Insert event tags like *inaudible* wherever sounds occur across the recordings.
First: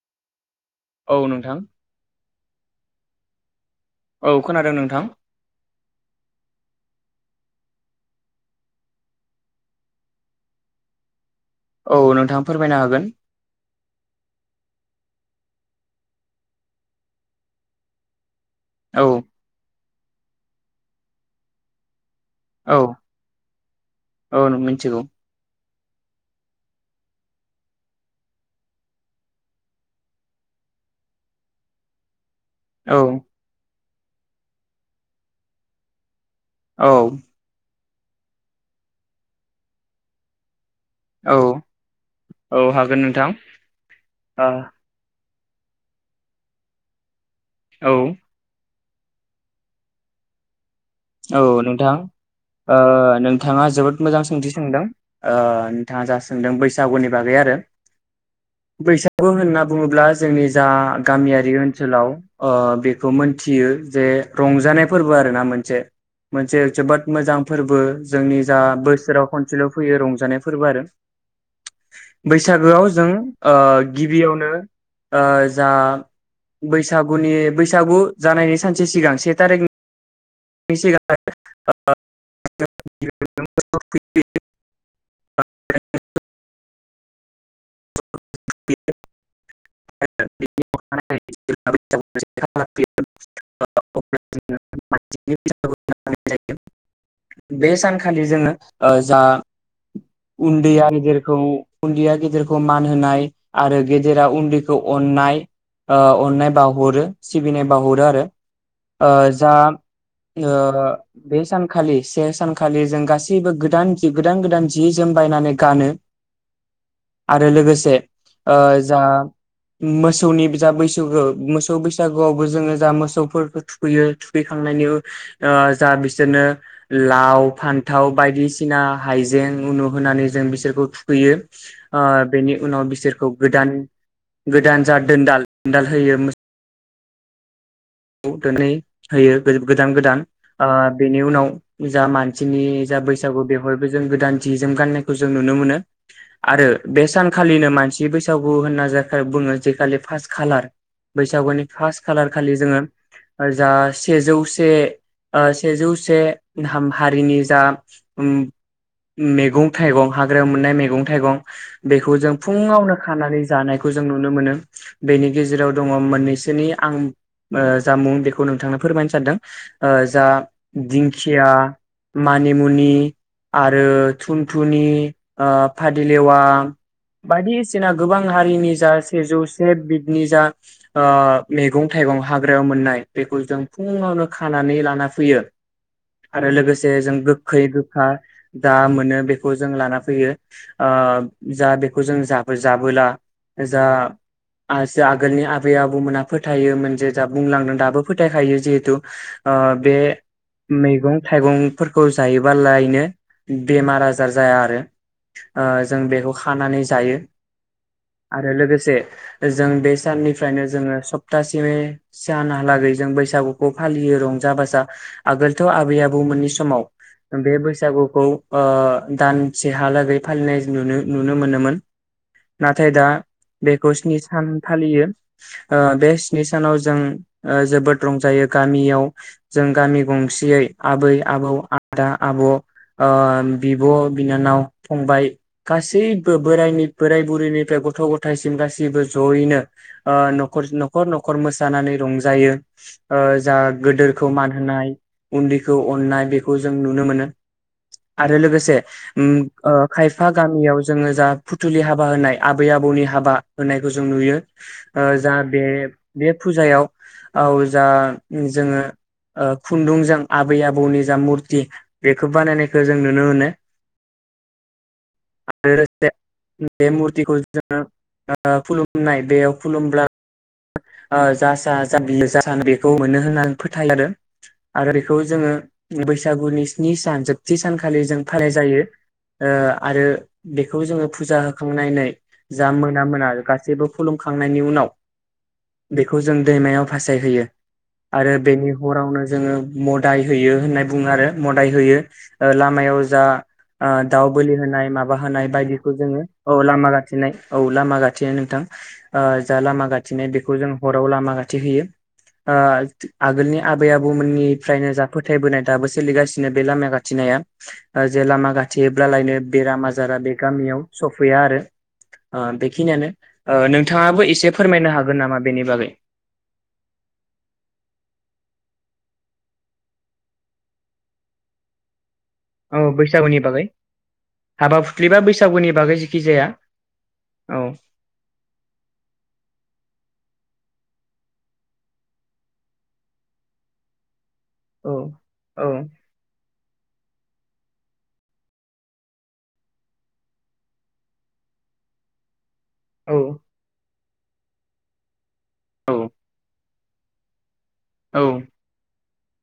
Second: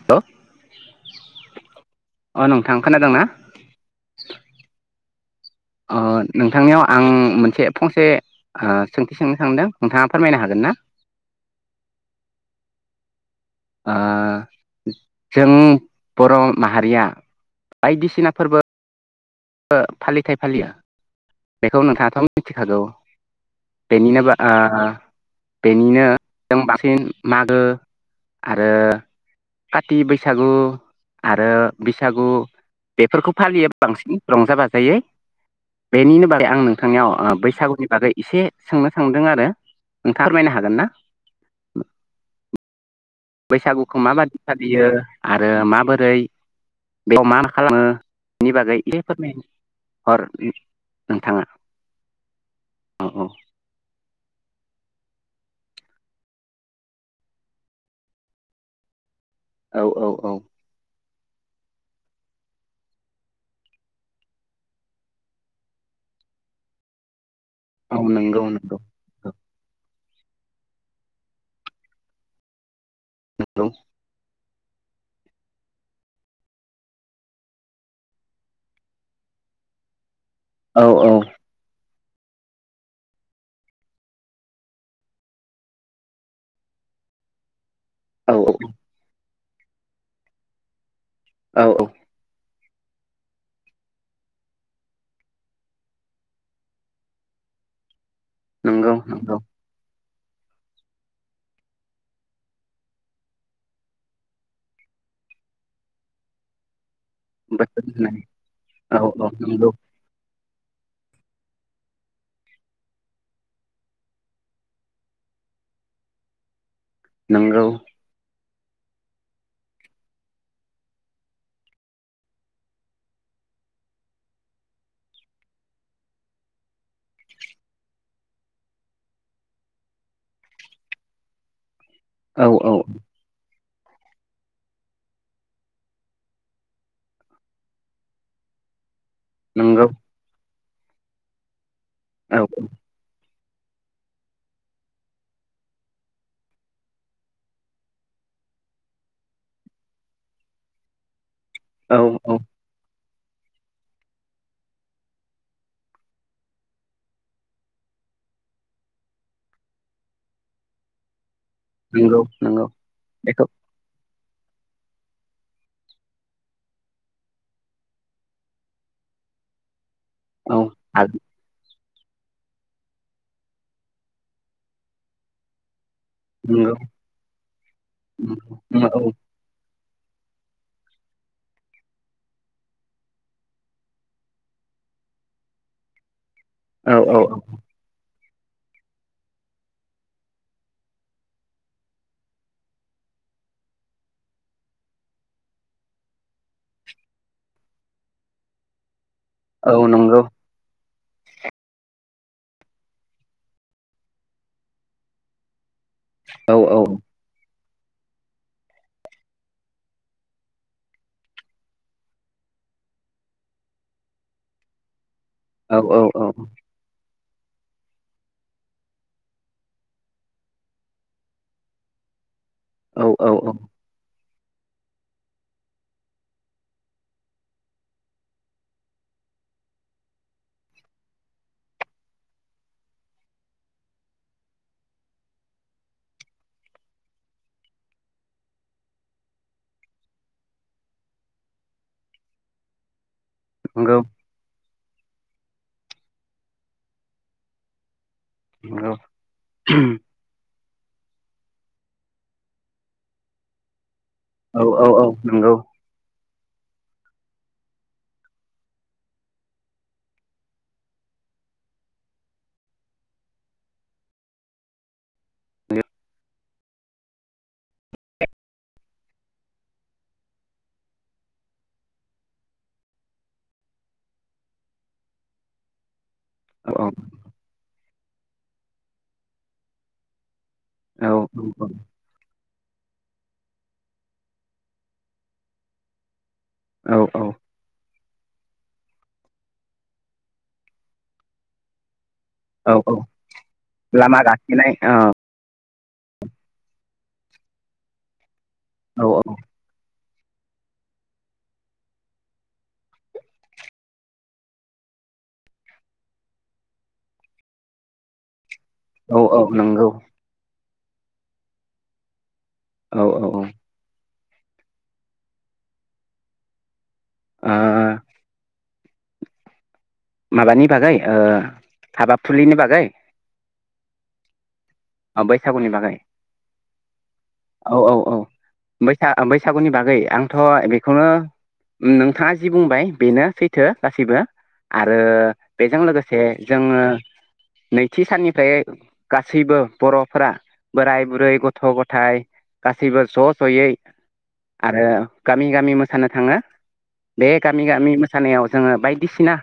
Hello औ नोंथां। अ नोंथां खोनादोंना? औ खोनादों नोंथां ओ नोंथांनियाव आं उम मोनसे फंसे ओ सोंथि सोंनो सांदों नोंथाङा फोरमायनो हागोन ना? औ नोंथाङा फोरमायनो हागोन। ओ जों बर' माहारिया बायदिसिना फोरबो औ फालिथाय फालियो। बेखौ नोंथाङाथ' औ मिथिखागौ बेनिनो ओ औ मिथिगौ बेनिनो जों बांसिन मागो आरो काथि बैसागु आरो बैसागु। औ बेफोरखौ फालियो। बांसिन। रंजा बाजायै बेनिनो बारै आं औ नोंथांनियाव ओ बैसागुनि बागै एसे सोंनो सांदों आरो नोंथाङा फोरमायनो हागोन ना? औ औ हागोन नोंथां। बैसागुखौ माबादि ओ फालियो। आरो माबोरै बेयाव मा खालामो औ बिनि बागै इसे फोरमाय हर औ नोंथाङा नोंथां ओ औ औ नोंथाङा जोबोद मोजां सोंथि सोंदों ओ नोंथाङा जा सोंदों बैसागुनि बागै आरो बैस गु होनना औ औ बुङोब्ला जोंनि जा गामियारि ओनसोलाव ओ बेखौ मोनथियो जे रंजानाय फोरबो आरो ना मोनसे। मोनसे जोबोद मोजां फोरबो औ नंगौ जोंनि जा नंगौ बोसोराव खनसेल फैयो रंजानाय फोरबो आरो बैसागोआव जों ओ नंगौ गिबियावनो ओ जा बैसागुनि बैसागु जानायनि सानसे सिगां से थारिकनि औ औ। *unintelligible* औ औ। औ *unintelligible* औ *unintelligible* *inaudible* बेसानखा खालि जोङो ओ नंगौ जा नंगौ उन्दैया गदेरखौ उन्दैया गेदेरखौ मान होनाय आरो गेदेरा उन्दैखौ अनाय ओ अननाय बावहरो सिबिनाय बोथोर बावाहरो होननानै आरो औ ओ औ जा नंगौ ओ बे सानखालि से सानखालि जों गासैबो गोदान गोदान जि जोम बायनानै गानो आरो नंगौ लोगोसे ओ जा मोसौनि जा बैसागो मोसौ बैसागोआवबो जोङो जा मोसौफोरखौ थुखैयो थुखैखांनायनि ओ जा बिसोरनो लाव फान्थाव बायदिसिना हाइजें उनु होनानै जों बिसोरखौ थुखैयो ओ औ बेनि औ उनाव बिसोरखौ गोदान गोदान जा दोनदाल दोनदाल होयो मो सौ दोनै होयो नंगौ गोदान गोदान ओ बेनि उनाव जा औ मानसिनि जा बैसा बैसागु बेवहायबो जों गोदान जि जोम गाननायखौ जों नुनो मोनो आरो बे सानखालिनो मानसि बैसागु होनना जा खा बुङो जै खालि फार्स खालार बै *unintelligible* औ फार्स खालार औ खालि जोङो जा सेजौसे ओ सेजौसे हा-हारिनि जा उम उम मैगं थाइगं हाग्रायाव मोननाय मैगं थाइगं बेखौ नंगौ जों नंगौ फुङावनो खानानै बेखौ जानायखौ जों नु नुनो मोनो बेनि गेजेराव दङ मोननैसोनि आं जामुं बेखौ नोंथांनो फोरमायनो सानदों जा औ दिंखिया मानिमुनि आरो थुमथुनि ओ फादिलेवा नंगौ बादिसिना गोबां हारिनि जा सेजौसे बि नि जा ओ मैगं थाइगं हाग्रायाव मोननाय बेखौ जों फुङावनो खानानै लाना फैयो आरो औ लोगोसे जों औ गोखै गोखा दा मोनो बेखौ जों लाना फैयो ओ जा बेखौ जों जाबोे जाबोला जा जा आगोलनि आबै आबौमोनहा फोथायोमोन जे जा बुंलांदों दाबो फोथायखायो जिहेतु ओ औ बे नंगौ मैगं थाइगंफोरखौ जायोबालायनो बेमार आजार जाया आरो ओ जों बेखौ औ औ खानानै जायो आरो लोगोसे जों बे साननिफ्रायनो जोङो सप्तासिमै सानहालागै जों बैसागुखौ फालियो रंजा बाजा आगोलथ औ आबै औ आबौमोननि समाव बे बैसागुखौ ओ दानसेहालागै फालिनाय नुनो नुनो मोनोमोन। नाथाय औ दा औ औ बेखौ स्नि सान फालियो ओ बे स्नि सानाव जों ओ जोबोद रंजायो गामियाव जों गामि गंसेयै आबै, आबौ, आदा, आब ओ बिब, बिनानाव, फंबाय गासैबो बोराइनि बोराय बुरैनिफ्राय गथ गथायसिम गासैबो जयैनो ओ नख नखर नखर मो सानानै रंजायो। ओ जा नंगौ गोदोरखौ मान होनाय उन्दैखौ अन्नाय बेखौ जों नुनो मोनो। आरो लोगोसे नंगौ उम ओ खायफा गामियाव जोंङो जा फुथुलि हाबा होनाय आबै आबौनि हाबा होनाय खौ जों नुयो। औ औ औ ओ जा नंगौ बे बे फुजायाव औ जा जोंङो ओ खुन्दुंजों आबै आबौनि जा मुरथि बेखौ बानायनायखौ जों नुनो मोनो आरो लोगोसे बे मुरथिखौ जोंङो खुलुमनाय बेयाव खुलुमब्ला ओ *unintelligible* बेखौ मोनो होननानै फोथायो आरो आरो बेखौ जोङो बैसाग सागुनि औ औ स्नि सान जोबथि सानखालि जों *unintelligible* जायो ओ आरो बेखौ जोंङो औ फुजा होखांनानै जा मोना मोना गासैबो खुलुमखांनायनि उनाव बेख खौ जों दैमायाव औ औ फासायहैयो। आरो बेनि हरावनो जोंङो मदाय होयो होनना बुंङो आरो मदाय होयो। औ औ लामायाव जा लामा दाउ बोलि गाथेनाय होनाय औ माबा होनाय बायदि जोंङो औ लामा गाथेनाय औ लामा गाथेनाय नोंथां। औ ओ जा लामा गा *unintelligible* जों हराव लामा गाथे होयो ओ आगोलनि आबै आबौमोननिफ्रायनो जा फोथायबोनाय दाबो सोलिगासिनो बे लामा खाथेनाया जे लामा औ थेब्लालायनो औ बेराम नंगौ आजारा बे गामियाव सफैया आरो ओ औ बेखिनियानो औ ओ नोंथाङाबो ए से फोरमायनो हागोन नामा? बेनि बागै आ माबानि बागै ओ हाबा औ बैसागुनि बागै। हाबा फुख्लिबा बैसागुनि बागै जेखि जाया। औ औ औ बैसा बैसागुनि बागै आंथ बेखौनो नोंथाङा जि बुंबाय बेनो सैथो गासैबो। औ आरो औ बेजों लोगोसे जोंङो नैथि साननिफ्राय गासैबो बर'फोरा बोराय बुरै गथ' गथाय गासैबो औ ज जयै आरो गामि गामि औ मोसानो थांङो दे। गामि गामि औ मोसानायाव जोङो बाइदि सिना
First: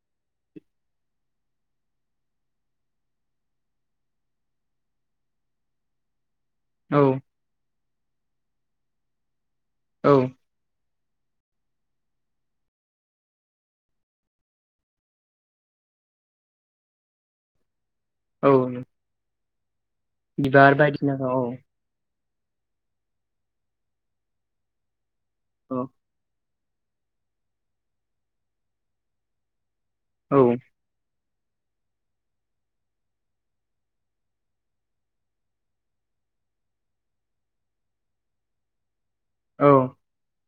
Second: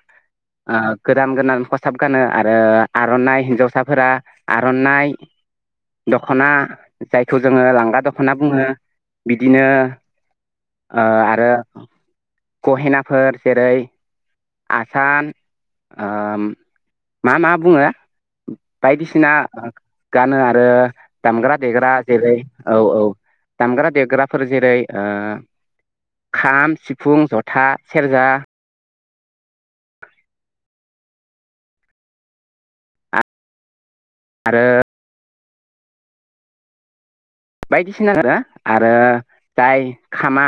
आ गोदान गोदान खसाब गानो आरो आरनाइ हिनजावसाफोरा आरनाइ द खना औ जायखौ लांगा दखना बुङो बिदिनो औ ओ आरो गहेनाफोर जेरै आसान ओ मा मा बुङो औ बायदिसिना आ। गानो आरो बिबार बायदिसिनाखौ दामग्रा देग्रा जेरै औ औ दामग्रा देग्राफोर जेरै ओ औ। खाम सि फुं, जथा, सेरजा, औ। आरो बायदिसिना आरो आरो औ जाय खामआ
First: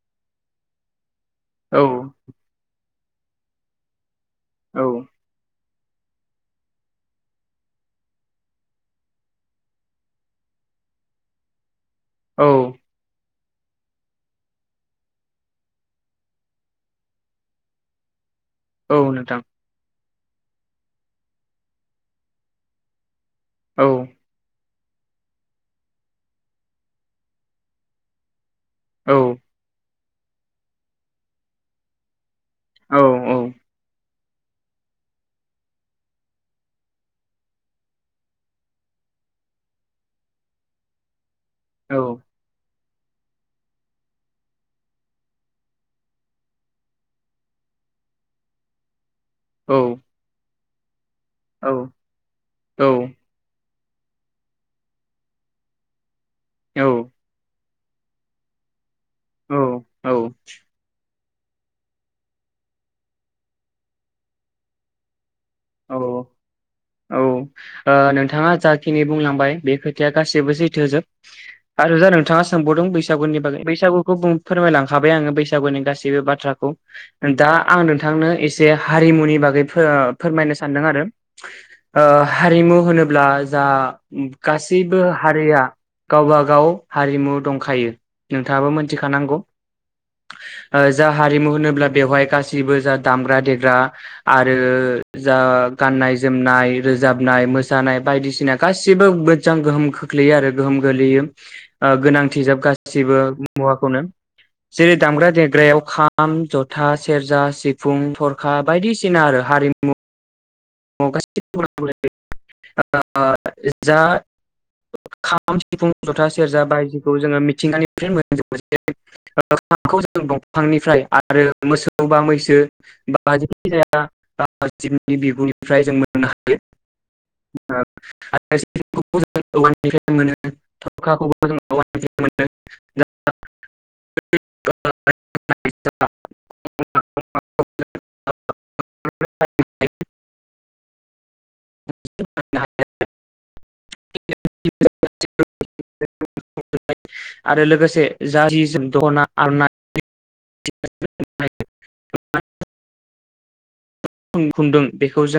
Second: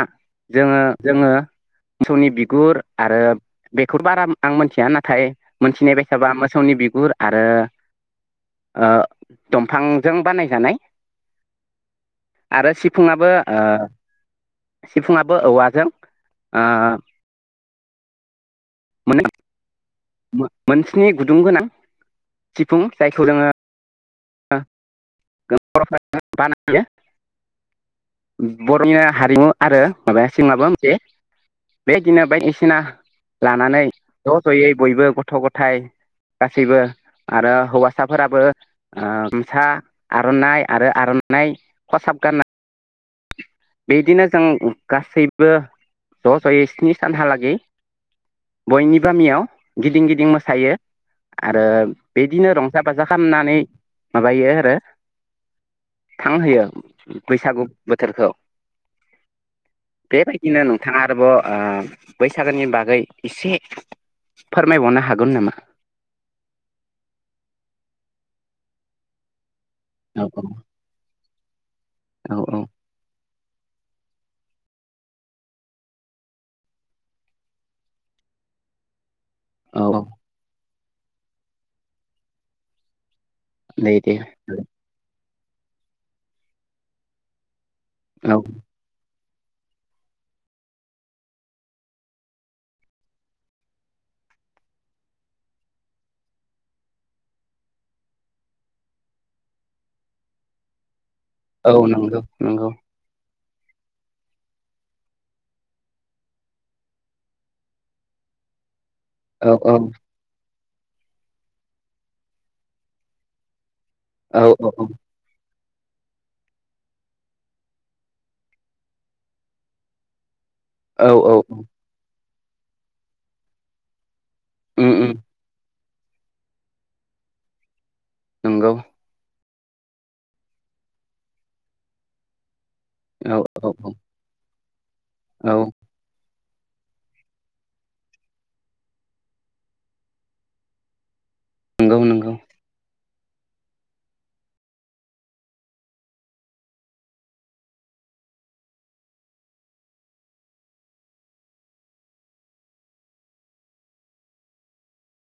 जोङो जोङो औ मोसौनि बिगुर आरो बेखौ बारा आं औ मोनथिया नाथाय मोनथिनाय बायसाबा मोसौनि बिगुर आरो ओ दंफांजों बानायजानाय आरो औ सिफुुंआबो ओ सिफुङाबो औवाजों ओ औ नोंथां मो-मोन स्नि गुदुं गोनां सिफुं जायखौ जोङो औ *unintelligible* बर'नि नो औ हारिमु आरो माबायासै माबा मोनसे बे दिनो बायदि सिना औ लानानै ज' ज'यै बयबो गथ' गथाय गासैबो आरो हौवासाफोराबो ओ गामसा आरनाइ आरो आर नाय औ खसाब गानना बिदिनो जों गासैबो ज' जयै स्नि सानहालागै बयनि बो गामियाव औ गिदिं गिदिं मोसायो। आरो बिदिनो रंजा बाजा खामनानै माबायो आरो थां होयो बैसागु बोथोरखौ। औ बेबायदिनो नोंथाङा आरोबाव ओ बैसागोनि बागै एसे फोरमायबावनो हागोन नामा? औ औ ओ नोंथाङा जाखिनि बुंलांबाय बे खोथाया औ औ गासैबो सैथोजोब। आरो जा औ नोंथाङा औ सोंबावदों बैसागुनि बागै बैसागुखौ बुं फोरमायलांखाबाय आङो बैसागुनि गासैबो बाथ्राखौ नोंथाङा आं नोंथांनो एसे हारिमुनि बागै फो औ औ सान्दों आरो ओ हारिमु होनो ब्ला जा दे दे गासैबो हारिया गावबा गाव हारिमु दं खायो औ नोंथाङाबो मोनथिखानांगौ। ओ जा हारिमु होनोब्ला बेवहाय गासैबो जा दामग्रा देग्रा आरो जा गाननाय जोमनाय, रोजाबनाय, मोसानाय बायदिसिना गासिबो मोजां गोहोम खोख्लैयो आरो गोहोम गोलैयो। औ ओ नंगौ गोनांथि जोब नंगौ गासिबो मुवाखौनो जेरै दामग्रा देग्रायाव खाम, जथा, सेरजा, सिफुं, थरखा बायदिसि ना आरो औ औ हारिमु *unintelligible* जा औ *unintelligible* खाम खाम, सिफुं, जथा, सेरजा बायदिखौ जोङो मिथिंगानिफ्राय *unintelligible* फांनिफ्राय औ औ आरो मोसौ बा मैसो यो बा जेखि जाया उम उम *unintelligible* फ्राय जों मोननो हायो। नंगौ ओ *unintelligible* औवानिफ्राय मोनो थरखाखौबो जों औवानिफ्राय मोनो। औ औ औ। औ *unintelligible* नोंगौ नोंगौ। *unintelligible* आरो लोगोसे जा *unintelligible* खन खुन्दुं बेखौ जों